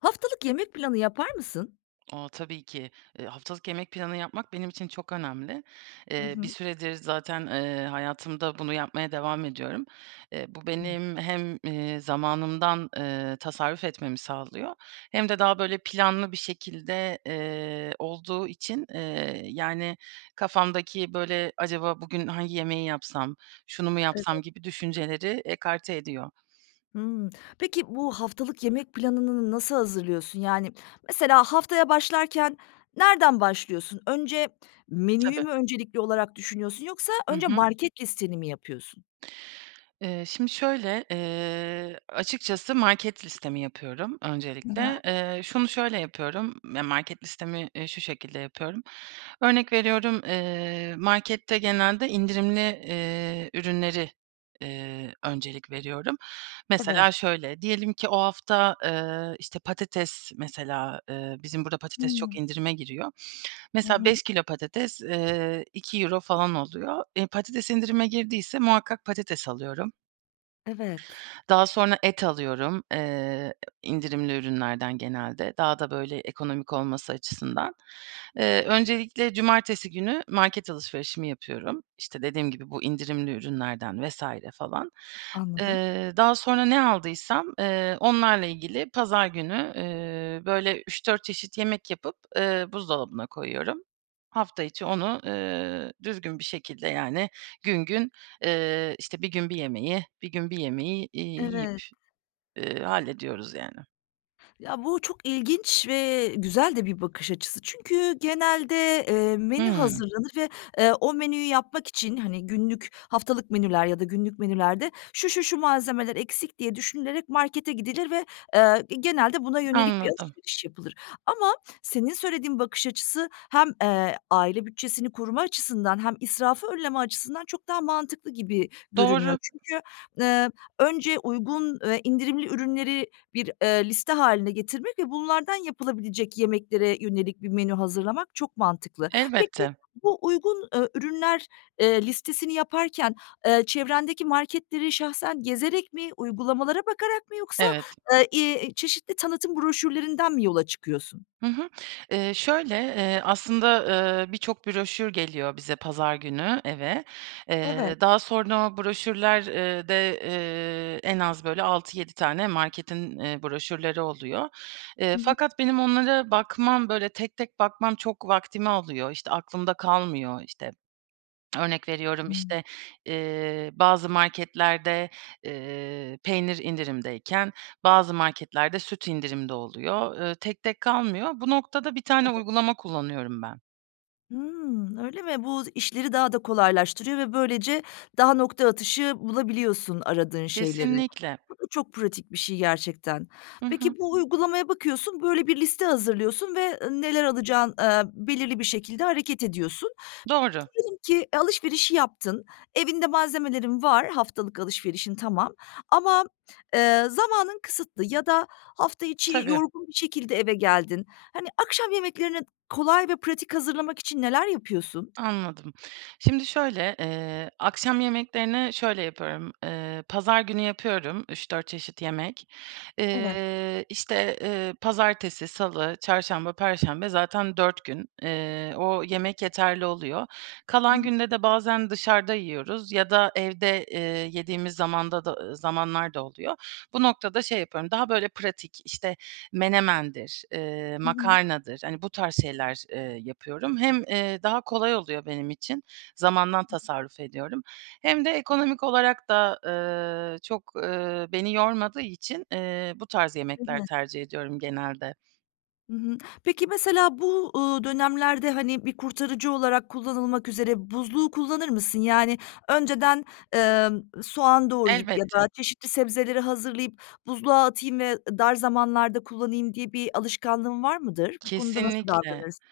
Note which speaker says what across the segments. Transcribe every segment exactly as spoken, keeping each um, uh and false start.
Speaker 1: Haftalık yemek planı yapar mısın?
Speaker 2: A! Tabii ki. Eee, haftalık yemek planı yapmak benim için çok önemli.
Speaker 1: I
Speaker 2: Eee, bir
Speaker 1: hı.
Speaker 2: süredir zaten, eee, hayatımda bunu yapmaya devam ediyorum. Eee, bu
Speaker 1: Hıı.
Speaker 2: benim hem, eee, zamanımdan, eee, tasarruf etmemi sağlıyor hem de daha, böyle, planlı bir şekilde, eee, olduğu için, eee, yani, kafamdaki, böyle, acaba bugün hangi yemeği yapsam, şunu mu
Speaker 1: Evet.
Speaker 2: yapsam gibi düşünceleri ekarte ediyor.
Speaker 1: Hımm, peki, bu haftalık yemek planınını nasıl hazırlıyorsun? Yani, mesela haftaya başlarken nereden başlıyorsun? Önce menüyü
Speaker 2: Tabii.
Speaker 1: mü öncelikli olarak düşünüyorsun yoksa
Speaker 2: Hı
Speaker 1: önce
Speaker 2: hı.
Speaker 1: market listeni mi yapıyorsun?
Speaker 2: Eee, şimdi şöyle, eee, açıkçası market listemi yapıyorum
Speaker 1: Hı hı.
Speaker 2: öncelikle. Eee, şunu şöyle yapıyorum yani market listemi, eee, şu şekilde yapıyorum. Örnek veriyorum, eee, markette genelde indirimli, eee, ürünleri, eee, öncelik veriyorum.
Speaker 1: Evet.
Speaker 2: Mesela şöyle, diyelim ki o hafta, eee, işte, patates mesela, eee, bizim burada patates
Speaker 1: Hıı.
Speaker 2: çok indirime giriyor.
Speaker 1: Hı
Speaker 2: Mesela
Speaker 1: hı.
Speaker 2: beş kilo patates, eee, iki euro falan oluyor. Eee, patates indirime girdiyse muhakkak patates alıyorum.
Speaker 1: Evet.
Speaker 2: Daha sonra et alıyorum, eee, indirimli ürünlerden genelde. Daha da böyle ekonomik olması açısından. Eee, öncelikle cumartesi günü market alışverişimi yapıyorum. İşte, dediğim gibi bu indirimli ürünlerden vs. falan.
Speaker 1: Anladım.
Speaker 2: Eee, daha sonra ne aldıysam, eee, onlarla ilgili pazar günü, eee, böyle üç dört çeşit yemek yapıp, eee, buzdolabına koyuyorum. Hafta içi onu, eee, düzgün bir şekilde yani gün gün, eee, işte, bir gün bir yemeği, bir gün bir yemeği, iii, yiyip,
Speaker 1: Evet.
Speaker 2: ııı, hallediyoruz, yani.
Speaker 1: Ya bu çok ilginç ve güzel de bir bakış açısı. Çünkü genelde, eee, menü
Speaker 2: Hımm.
Speaker 1: hazırlanır ve o menüyü yapmak için, hani, günlük, haftalık menüler ya da günlük menülerde şu, şu, şu malzemeler eksik diye düşünülerek markete gidilir ve, eee, genelde buna yönelik bir
Speaker 2: Anladım.
Speaker 1: alışveriş yapılır. Ama senin söylediğin bakış açısı hem, eee, aile bütçesini koruma açısından hem israfı önleme açısından çok daha mantıklı gibi görünüyor.
Speaker 2: Doğru.
Speaker 1: Çünkü, eee, önce uygun, indirimli ürünleri, eee, bir liste haline getirmek ve bunlardan yapılabilecek yemeklere yönelik bir menü hazırlamak çok mantıklı. Peki,
Speaker 2: Elbette.
Speaker 1: bu uygun, eee, ürünler, eee, listesini yaparken, eee, çevrendeki marketleri şahsen gezerek mi, uygulamalara bakarak mı yoksa,
Speaker 2: Evet.
Speaker 1: eee, iii, çeşitli tanıtım broşürlerinden mi yola çıkıyorsun?
Speaker 2: Hı hı, eee, şöyle, eee, aslında, eee, birçok broşür geliyor bize pazar günü eve.
Speaker 1: Evet.
Speaker 2: Eee, daha sonra o broşürler, eee, de, eee, en az, böyle, altı yedi tane marketin, eee, broşürleri oluyor. Eee,
Speaker 1: Hı hı.
Speaker 2: fakat benim onlara bakmam, böyle, tek tek bakmam çok vaktimi alıyor. İşte, aklımda kalmıyor, işte, örnek veriyorum,
Speaker 1: Hıı.
Speaker 2: işte, eee, bazı marketlerde, eee, peynir indirimdeyken, bazı marketlerde süt indirimde oluyor. Eee, tek tek kalmıyor. Bu noktada bir tane
Speaker 1: Tabii.
Speaker 2: uygulama kullanıyorum ben.
Speaker 1: Hımm, öyle mi? Bu işleri daha da kolaylaştırıyor ve böylece daha nokta atışı bulabiliyorsun aradığın şeyleri.
Speaker 2: Kesinlikle.
Speaker 1: Bu da çok pratik bir şey gerçekten.
Speaker 2: Hı hı.
Speaker 1: Peki, bu uygulamaya bakıyorsun, böyle, bir liste hazırlıyorsun ve, ı neler alacağın, eee, belirli bir şekilde hareket ediyorsun.
Speaker 2: Doğru.
Speaker 1: Diyelim ki alışverişi yaptın, evinde malzemelerin var, haftalık alışverişin tamam. Ama, eee, zamanın kısıtlı ya da hafta içi
Speaker 2: Tabii.
Speaker 1: yorgun bir şekilde eve geldin. Hani, akşam yemeklerini kolay ve pratik hazırlamak için neler yapıyorsun?
Speaker 2: Anladım. Şimdi şöyle, eee, akşam yemeklerini şöyle yapıyorum, eee, pazar günü yapıyorum, üç dört çeşit yemek.
Speaker 1: Evet.
Speaker 2: Eee, işte, eee, pazartesi, salı, çarşamba, perşembe zaten dört gün. Eee, o yemek yeterli oluyor.
Speaker 1: Hı
Speaker 2: Kalan
Speaker 1: hı.
Speaker 2: günde de bazen dışarıda yiyoruz, ya da evde, eee, yediğimiz zamanda da zamanlar da oluyor. Bu noktada şey yapıyorum, daha, böyle, pratik, işte, menemendir, eee,
Speaker 1: Hı hı.
Speaker 2: makarnadır, hani, bu tarz şeyler, eee, yapıyorum. Hem, eee, daha kolay oluyor benim için zamandan
Speaker 1: Hı hı.
Speaker 2: tasarruf ediyorum, hem de ekonomik olarak da, eee, çok, eee, beni yormadığı için, eee, bu tarz
Speaker 1: Değil
Speaker 2: yemekler
Speaker 1: mi?
Speaker 2: tercih ediyorum genelde.
Speaker 1: Hı hı, peki mesela bu, ııı, dönemlerde, hani, bir kurtarıcı olarak kullanılmak üzere buzluğu kullanır mısın? Yani, önceden, ımm, soğan doğrayıp ya da
Speaker 2: Elbette.
Speaker 1: çeşitli sebzeleri hazırlayıp buzluğa atayım ve dar zamanlarda kullanayım diye bir alışkanlığın var mıdır? Bu konuda nasıl
Speaker 2: Kesinlikle.
Speaker 1: davranırsın?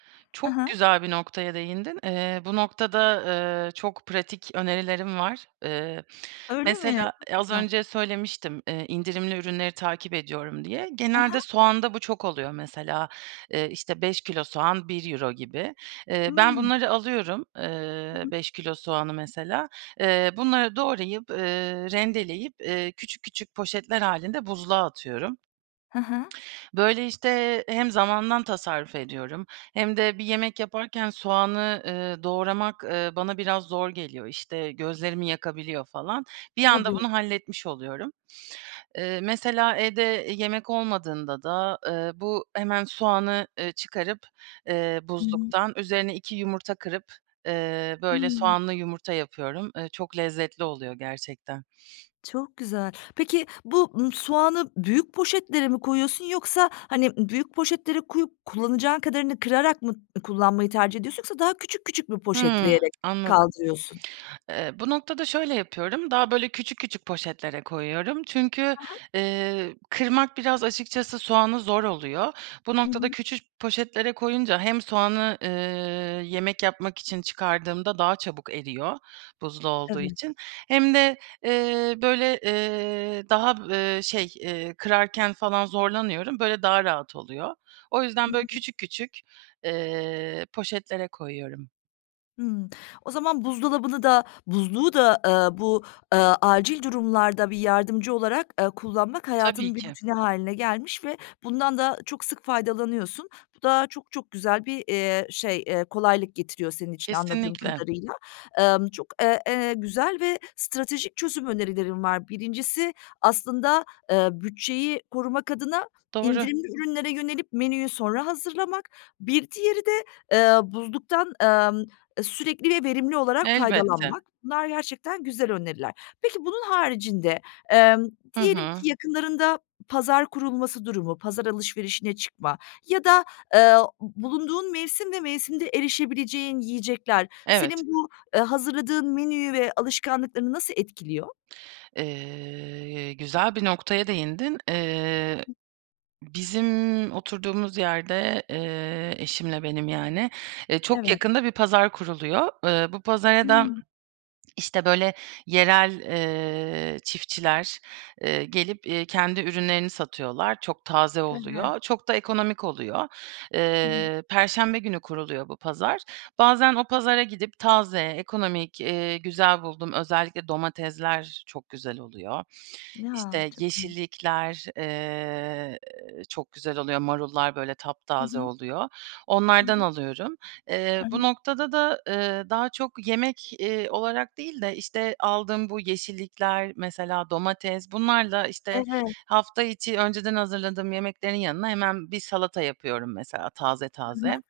Speaker 1: Hı
Speaker 2: Çok
Speaker 1: hı.
Speaker 2: güzel bir noktaya değindin. Eee, bu noktada, eee, çok pratik önerilerim var. Eee,
Speaker 1: Öyle mi?
Speaker 2: mesela,
Speaker 1: Çok
Speaker 2: eee, az
Speaker 1: güzel.
Speaker 2: önce söylemiştim, eee, indirimli ürünleri takip ediyorum diye.
Speaker 1: Hı hı.
Speaker 2: Genelde soğanda bu çok oluyor. Mesela, eee, işte, beş kilo soğan bir euro gibi. Eee, ben
Speaker 1: Iıı.
Speaker 2: bunları alıyorum,
Speaker 1: Hı
Speaker 2: eee,
Speaker 1: hı.
Speaker 2: beş kilo soğanı mesela. Eee, bunları doğrayıp, eee, rendeleyip, eee, küçük küçük poşetler hâlinde buzluğa atıyorum.
Speaker 1: Hı hı.
Speaker 2: Böyle, işte, hem zamandan tasarruf ediyorum hem de bir yemek yaparken soğanı, eee, doğramak, eee, bana biraz zor geliyor, işte, gözlerimi yakabiliyor falan. Bir anda
Speaker 1: Tabii.
Speaker 2: bunu halletmiş oluyorum. Eee, mesela evde yemek olmadığında da, eee, bu hemen soğanı, eee, çıkarıp, eee,
Speaker 1: Hı hı.
Speaker 2: buzluktan üzerine iki yumurta kırıp, eee, böyle,
Speaker 1: Hıı.
Speaker 2: soğanlı yumurta yapıyorum. Eee, çok lezzetli oluyor gerçekten.
Speaker 1: Çok güzel. Peki, bu, ımm, soğanı büyük poşetlere mi koyuyorsun, yoksa, hani, büyük poşetlere koyup kullanacağın kadarını kırarak mı kullanmayı tercih ediyorsun, yoksa daha küçük küçük mü
Speaker 2: Hıı,
Speaker 1: poşetleyerek
Speaker 2: anladım.
Speaker 1: kaldırıyorsun?
Speaker 2: Eee, bu noktada şöyle yapıyorum. Daha, böyle, küçük küçük poşetlere koyuyorum. Çünkü,
Speaker 1: Hı hı.
Speaker 2: eee, kırmak biraz açıkçası soğanı zor oluyor. Bu
Speaker 1: Hı
Speaker 2: noktada
Speaker 1: hı.
Speaker 2: küçük poşetlere koyunca hem soğanı, eee, yemek yapmak için çıkardığımda daha çabuk eriyor buzlu olduğu
Speaker 1: Evet.
Speaker 2: için hem de, eee, böyle, eee, daha b eee, şey, eee, kırarken falan zorlanıyorum, böyle daha rahat oluyor. O
Speaker 1: Hı
Speaker 2: yüzden, böyle,
Speaker 1: hı.
Speaker 2: küçük küçük, eee, poşetlere koyuyorum.
Speaker 1: Imm, o zaman buzdolabını da, buzluğu da, eee, bu, eee, acil durumlarda bir yardımcı olarak, ııı, kullanmak
Speaker 2: Tabii
Speaker 1: hayatının bir
Speaker 2: ki.
Speaker 1: rutini hâline gelmiş ve bundan da çok sık faydalanıyorsun. Bu da çok çok güzel bir, eee, şey, eee, kolaylık getiriyor senin için anladığım
Speaker 2: Kesinlikle.
Speaker 1: kadarıyla. Emm, çok, eee, eee, güzel ve stratejik çözüm önerilerin var. birincisi aslında, eee, bütçeyi korumak adına
Speaker 2: Doğru.
Speaker 1: indirimli ürünlere yönelip menüyü sonra hazırlamak. Bir diğeri de, eee, buzluktan, emm, sürekli ve verimli olarak
Speaker 2: Elbette.
Speaker 1: faydalanmak. Bunlar gerçekten güzel öneriler. Peki, bunun haricinde, emm,
Speaker 2: Hı
Speaker 1: diyelim
Speaker 2: hı.
Speaker 1: ki yakınlarında pazar kurulması durumu, pazar alışverişine çıkma ya da, eee, bulunduğun mevsim ve mevsimde erişebileceğin yiyecekler
Speaker 2: Evet.
Speaker 1: senin bu, eee, hazırladığın menüyü ve alışkanlıklarını nasıl etkiliyor?
Speaker 2: Eee, güzel bir noktaya değindin. Eee,
Speaker 1: [unintelligible]
Speaker 2: bizim oturduğumuz yerde, eee, eşimle benim yani, eee, çok
Speaker 1: Evet.
Speaker 2: yakında bir pazar kuruluyor. Iıı, bu pazara da,
Speaker 1: Hıı.
Speaker 2: işte, böyle, yerel, eee, çiftçiler, eee, gelip, iii, kendi ürünlerini satıyorlar, çok taze
Speaker 1: Evet.
Speaker 2: oluyor, çok da ekonomik oluyor.
Speaker 1: Hıı.
Speaker 2: Eee, perşembe günü kuruluyor bu pazar. Bazen o pazara gidip taze, ekonomik, iii, güzel bulduğum, özellikle domatesler çok güzel oluyor.
Speaker 1: Ya,
Speaker 2: İşte,
Speaker 1: çok iyi.
Speaker 2: yeşillikler, eee, çok güzel oluyor, marullar, böyle,
Speaker 1: Hı
Speaker 2: taptaze
Speaker 1: hı.
Speaker 2: oluyor,
Speaker 1: Hı
Speaker 2: onlardan
Speaker 1: hı.
Speaker 2: alıyorum.
Speaker 1: Hı
Speaker 2: Eee, bu
Speaker 1: hı.
Speaker 2: noktada da, ııı, daha çok yemek, iii, olarak değil de, işte, aldığım bu yeşillikler, mesela domates, bunlarla, işte,
Speaker 1: Evet.
Speaker 2: hafta içi önceden hazırladığım yemeklerin yanına hemen bir salata yapıyorum mesela taze
Speaker 1: Hı hı.
Speaker 2: taze.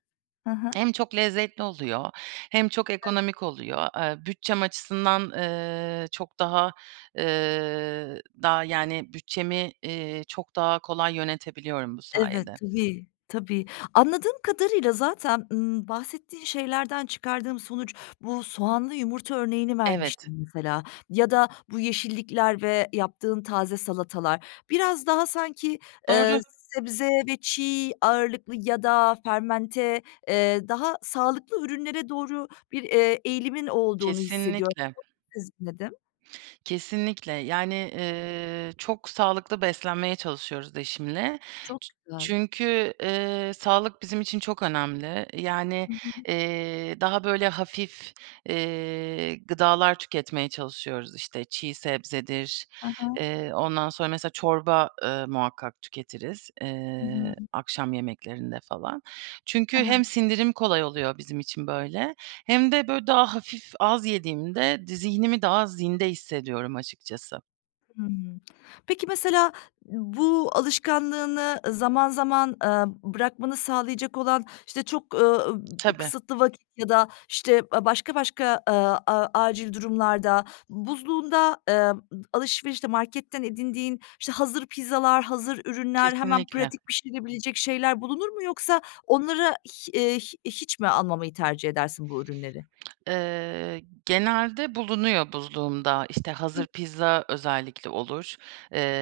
Speaker 1: He he.
Speaker 2: Hem çok lezzetli oluyor hem çok
Speaker 1: Evet.
Speaker 2: ekonomik oluyor. Eee, bütçem açısından, ııı, çok daha, ııı, daha, yani, bütçemi, iii, çok daha kolay yönetebiliyorum bu
Speaker 1: Evet,
Speaker 2: sayede.
Speaker 1: tabii, tabii. Anladığım kadarıyla zaten, ımm, bahsettiğin şeylerden çıkardığım sonuç bu soğanlı yumurta örneğini
Speaker 2: Evet.
Speaker 1: vermiştin mesela ya da bu yeşillikler ve yaptığın taze salatalar. Biraz daha sanki, eee,
Speaker 2: Doğru.
Speaker 1: sebze ve çiğ ağırlıklı ya da fermente, eee, daha sağlıklı ürünlere doğru bir, eee, eğilimin olduğunu hissediyorum.
Speaker 2: Kesinlikle.
Speaker 1: [unintelligible] nedim
Speaker 2: Kesinlikle. Yani, ııı, çok sağlıklı beslenmeye çalışıyoruz eşimle.
Speaker 1: Çok
Speaker 2: Çü
Speaker 1: güzel.
Speaker 2: çünkü, ııı, sağlık bizim için çok önemli. Yani,
Speaker 1: Hı hı.
Speaker 2: eee, daha, böyle, hafif, eee, gıdalar tüketmeye çalışıyoruz. İşte, çiğ sebzedir,
Speaker 1: He he.
Speaker 2: eee, ondan sonra mesela çorba, ııı, muhakkak tüketiriz,
Speaker 1: Hı hı.
Speaker 2: eee, akşam yemeklerinde falan. Çünkü
Speaker 1: He
Speaker 2: hem
Speaker 1: he.
Speaker 2: sindirim kolay oluyor bizim için böyle hem de, böyle, daha hafif, az yediğimde, di zihnimi daha zinde hissediyorum açıkçası.
Speaker 1: Hımm. Peki, mesela bu alışkanlığını zaman zaman, eee, bırakmanı sağlayacak olan, işte, çok, ııı, ıb
Speaker 2: Tabii.
Speaker 1: kısıtlı vakit ya da, işte, a başka başka, aaa, a acil durumlarda, buzluğunda, ııı, alışverişte marketten edindiğin, işte, hazır pizzalar, hazır ürünler, hemen
Speaker 2: Kesinlikle.
Speaker 1: pratik pişirebilecek şeyler bulunur mu? Yoksa onlara hi eee, hi hiç mi almamayı tercih edersin bu ürünleri?
Speaker 2: Iıı, genelde bulunuyor buzluğumda. İşte,
Speaker 1: Hı.
Speaker 2: hazır pizza özellikle olur,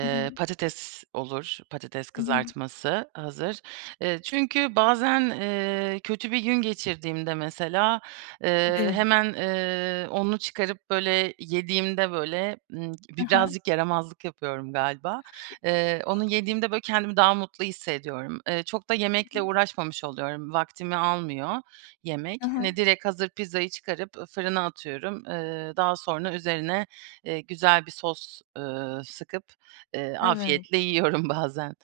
Speaker 1: Hı hı.
Speaker 2: patates olur, patates
Speaker 1: I hı.
Speaker 2: kızartması hazır. Iıı, çünkü bazen, ııı, kötü bir gün geçirdiğimde mesela, ııı,
Speaker 1: Tabii.
Speaker 2: hemen, ııı, onu çıkarıp, böyle, yediğimde, böyle, ımm,
Speaker 1: He
Speaker 2: bi
Speaker 1: he.
Speaker 2: birazcık yaramazlık yapıyorum galiba, ııı, onu yediğimde, böyle, kendimi daha mutlu hissediyorum. Iıı, çok da
Speaker 1: I hı.
Speaker 2: yemekle uğraşmamış oluyorum, vaktimi almıyor
Speaker 1: Hı
Speaker 2: yemek. Hani,
Speaker 1: hı.
Speaker 2: direkt hazır pizzayı çıkarıp fırına atıyorum, ııı, daha sonra üzerine, ııı, güzel bir sos, ııı, sıkıp, ııı,
Speaker 1: Evet.
Speaker 2: afiyetle yiyorum bazen.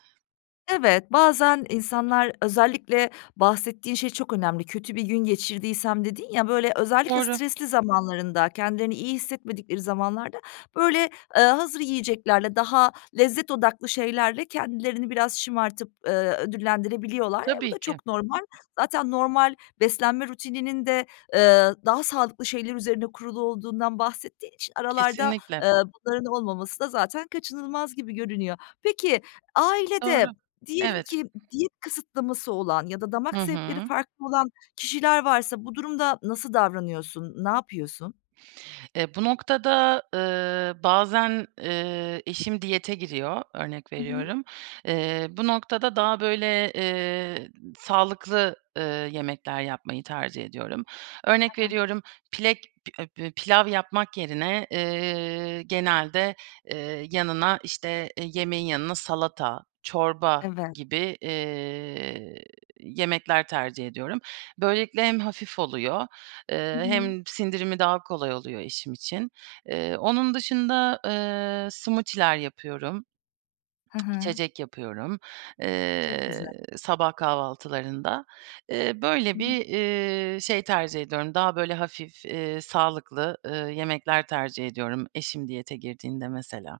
Speaker 1: Evet, bazen insanlar özellikle bahsettiğin şey çok önemli, "Kötü bir gün geçirdiysem." dedin ya, böyle, özellikle
Speaker 2: Doğru.
Speaker 1: stresli zamanlarında, kendilerini iyi hissetmedikleri zamanlarda, böyle, eee, hazır yiyeceklerle, daha lezzet odaklı şeylerle kendilerini biraz şımartıp, ııı, ödüllendirebiliyorlar. E, bu
Speaker 2: Tabii
Speaker 1: da
Speaker 2: ki.
Speaker 1: çok normal. Zaten normal beslenme rutininin de, eee, daha sağlıklı şeyler üzerine kurulu olduğundan bahsettiği için aralarda,
Speaker 2: Kesinlikle.
Speaker 1: eee, bunların olmaması da zaten kaçınılmaz gibi görünüyor. Peki,
Speaker 2: Doğru.
Speaker 1: ailede diyelim
Speaker 2: Evet.
Speaker 1: ki diyet kısıtlaması olan ya da damak
Speaker 2: Hı
Speaker 1: zevkleri
Speaker 2: hı.
Speaker 1: farklı olan kişiler varsa bu durumda nasıl davranıyorsun? Ne yapıyorsun?
Speaker 2: Eee, bu noktada, ııı, bazen, eee, eşim diyete giriyor, örnek
Speaker 1: Hı hı.
Speaker 2: veriyorum. Eee, bu noktada daha, böyle, eee, sağlıklı, ııı, yemekler yapmayı tercih ediyorum.
Speaker 1: Ha
Speaker 2: Örnek
Speaker 1: ha.
Speaker 2: veriyorum, pilek pi e bö pilav yapmak yerine, eee, genelde, eee, yanına, işte, eee, yemeğin yanına salata, çorba
Speaker 1: Evet.
Speaker 2: gibi, eee, yemekler tercih ediyorum. Böylelikle hem hafif oluyor,
Speaker 1: Hı
Speaker 2: eee,
Speaker 1: hı.
Speaker 2: hem sindirimi daha kolay oluyor eşim için. Eee, onun dışında, eee, smoothie'ler yapıyorum,
Speaker 1: Hı hı.
Speaker 2: İçecek yapıyorum,
Speaker 1: Çok güzel.
Speaker 2: eee, sabah kahvaltılarında. Eee, böyle,
Speaker 1: Hı hı.
Speaker 2: bir, iii, şey tercih ediyorum, daha, böyle, hafif, eee, sağlıklı, ııı, yemekler tercih ediyorum eşim diyete girdiğinde mesela.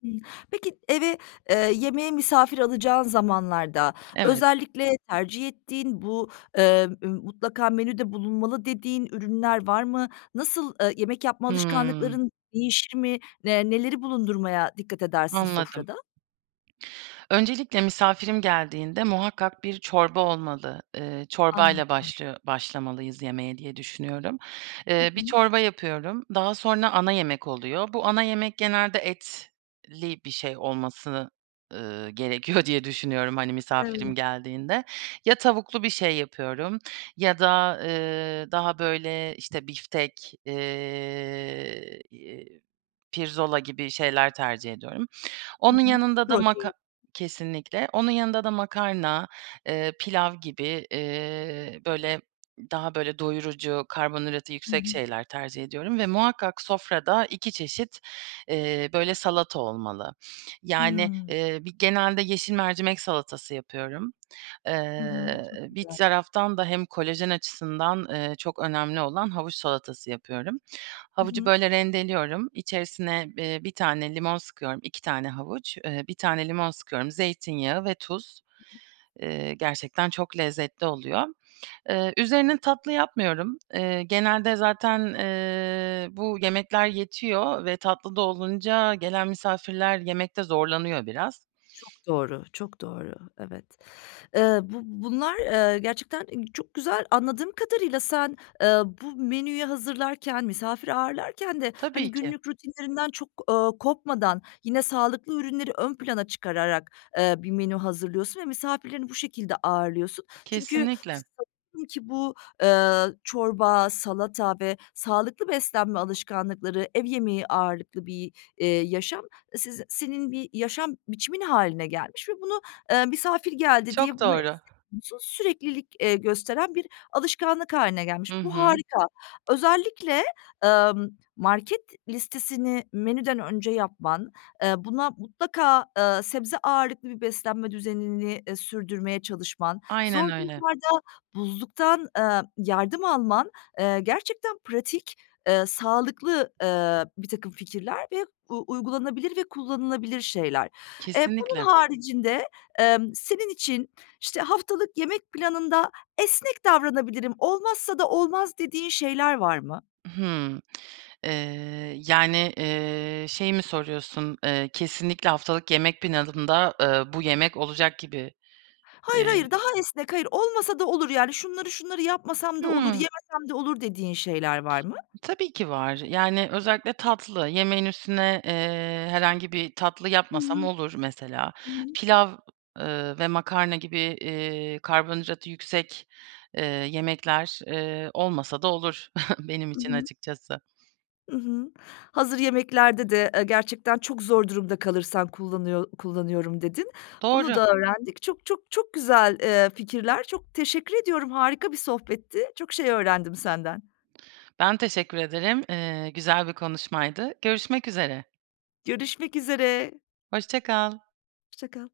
Speaker 1: Hımm, peki eve, eee, yemeğe misafir alacağın zamanlarda,
Speaker 2: Evet.
Speaker 1: özellikle tercih ettiğin, bu, eee, mutlaka menüde bulunmalı dediğin ürünler var mı? Nasıl, eee, yemek yapma
Speaker 2: Hıı.
Speaker 1: alışkanlıkların değişir mi? Eee, neleri bulundurmaya dikkat edersin
Speaker 2: Anladım.
Speaker 1: sofrada?
Speaker 2: Öncelikle misafirim geldiğinde muhakkak bir çorba olmalı. Iıı, çorbayla
Speaker 1: Anladım.
Speaker 2: başlıyo başlamalıyız yemeğe diye düşünüyorum.
Speaker 1: Hı
Speaker 2: Eee, bir
Speaker 1: hı.
Speaker 2: çorba yapıyorum, daha sonra ana yemek oluyor. Bu ana yemek genelde etli bir şey olmasını, ııı, gerekiyor diye düşünüyorum, hani, misafirim
Speaker 1: Evet.
Speaker 2: geldiğinde. Ya tavuklu bir şey yapıyorum ya da, eee, daha, böyle, işte, biftek, eee, pirzola gibi şeyler tercih ediyorum.
Speaker 1: Hı
Speaker 2: Onun
Speaker 1: hı,
Speaker 2: yanında da
Speaker 1: protein.
Speaker 2: maka Kesinlikle. Onun yanında da makarna, eee, pilav gibi, eee, böyle, daha, böyle, doyurucu karbonhidratı
Speaker 1: Hı
Speaker 2: yüksek
Speaker 1: hı.
Speaker 2: şeyler tercih ediyorum. Ve muhakkak sofrada iki çeşit, eee, böyle, salata olmalı. Yani,
Speaker 1: Hıı.
Speaker 2: eee, bir genelde yeşil mercimek salatası yapıyorum.
Speaker 1: I hı,
Speaker 2: Eee,
Speaker 1: çok
Speaker 2: bir
Speaker 1: güzel.
Speaker 2: taraftan da hem kolajen açısından, eee, çok önemli olan havuç salatası yapıyorum.
Speaker 1: I
Speaker 2: Havucu,
Speaker 1: hı.
Speaker 2: böyle, rendeliyorum, içerisine, eee, bir tane limon sıkıyorum. iki tane havuç, eee, bir tane limon sıkıyorum, zeytinyağı ve tuz. Eee, gerçekten çok lezzetli oluyor. Eee, üzerine tatlı yapmıyorum. Eee, genelde zaten, eee, bu yemekler yetiyor ve tatlı da olunca gelen misafirler yemekte zorlanıyor biraz.
Speaker 1: Çok doğru, çok doğru. Evet. Eee, bu bunlar, eee, gerçekten çok güzel. Anladığım kadarıyla sen, eee, bu menüyü hazırlarken, misafir ağırlarken de, hani,
Speaker 2: Tabii ki.
Speaker 1: günlük rutinlerinden çok, ııı, kopmadan, yine sağlıklı ürünleri ön plana çıkararak, eee, bir menü hazırlıyorsun ve misafirlerini bu şekilde ağırlıyorsun. Çünkü
Speaker 2: Kesinlikle.
Speaker 1: sanıyorum ki bu, eee, çorba, salata ve sağlıklı beslenme alışkanlıkları, ev yemeği ağırlıklı bir, eee, yaşam siz senin bir yaşam biçimin hâline gelmiş ve bunu, eee, misafir geldi diye
Speaker 2: Çok
Speaker 1: bunu
Speaker 2: doğru.
Speaker 1: esnetmiyorsun. Süreklilik, eee, gösteren bir alışkanlık hâline
Speaker 2: I
Speaker 1: gelmiş. Bu
Speaker 2: hı.
Speaker 1: harika. Özellikle, ımm, market listesini menüden önce yapman, eee, buna mutlaka, eee, sebze ağırlıklı bir beslenme düzenini, eee, sürdürmeye çalışman,
Speaker 2: Aynen
Speaker 1: zor
Speaker 2: öyle.
Speaker 1: durumlarda buzluktan, eee, yardım alman, eee, gerçekten pratik, eee, sağlıklı, eee, birtakım fikirler ve u uygulanabilir ve kullanılabilir şeyler. Eee, bunun
Speaker 2: Kesinlikle.
Speaker 1: haricinde, emm, senin için, işte, haftalık yemek planında esnek davranabilirim, olmazsa da olmaz dediğin şeyler var mı?
Speaker 2: Hıı. Eee, yani, eee, şeyi mi soruyorsun? Eee, kesinlikle haftalık yemek planında, eee, bu yemek olacak gibi.
Speaker 1: Hayır,
Speaker 2: Eee
Speaker 1: hayır. Daha esnek, hayır. Olmasa da olur, yani, şunları, şunları yapmasam da olur,
Speaker 2: Hıı.
Speaker 1: yemesem de olur dediğin şeyler var mı?
Speaker 2: Tabii ki var. Yani, özellikle tatlı. Yemeğin üstüne, eee, herhangi bir tatlı
Speaker 1: Hı
Speaker 2: yapmasam
Speaker 1: hı,
Speaker 2: olur mesela.
Speaker 1: hı hı.
Speaker 2: Pilav, ııı, ve makarna gibi, eee, karbonhidratı yüksek, eee, yemekler, eee, olmasa da olur benim
Speaker 1: I
Speaker 2: için
Speaker 1: hı.
Speaker 2: açıkçası.
Speaker 1: I hı, hazır yemeklerde de, eee, gerçekten çok zor durumda kalırsan kullanıyor kullanıyorum dedin. Bunu
Speaker 2: Doğru.
Speaker 1: da öğrendik. Çok, çok, çok güzel, eee, fikirler. Çok teşekkür ediyorum, harika bir sohbetti. Çok şey öğrendim senden.
Speaker 2: Ben teşekkür ederim. Eee, güzel bir konuşmaydı. Görüşmek üzere.
Speaker 1: Görüşmek üzere.
Speaker 2: Hoşça kal.
Speaker 1: Hoşça kal.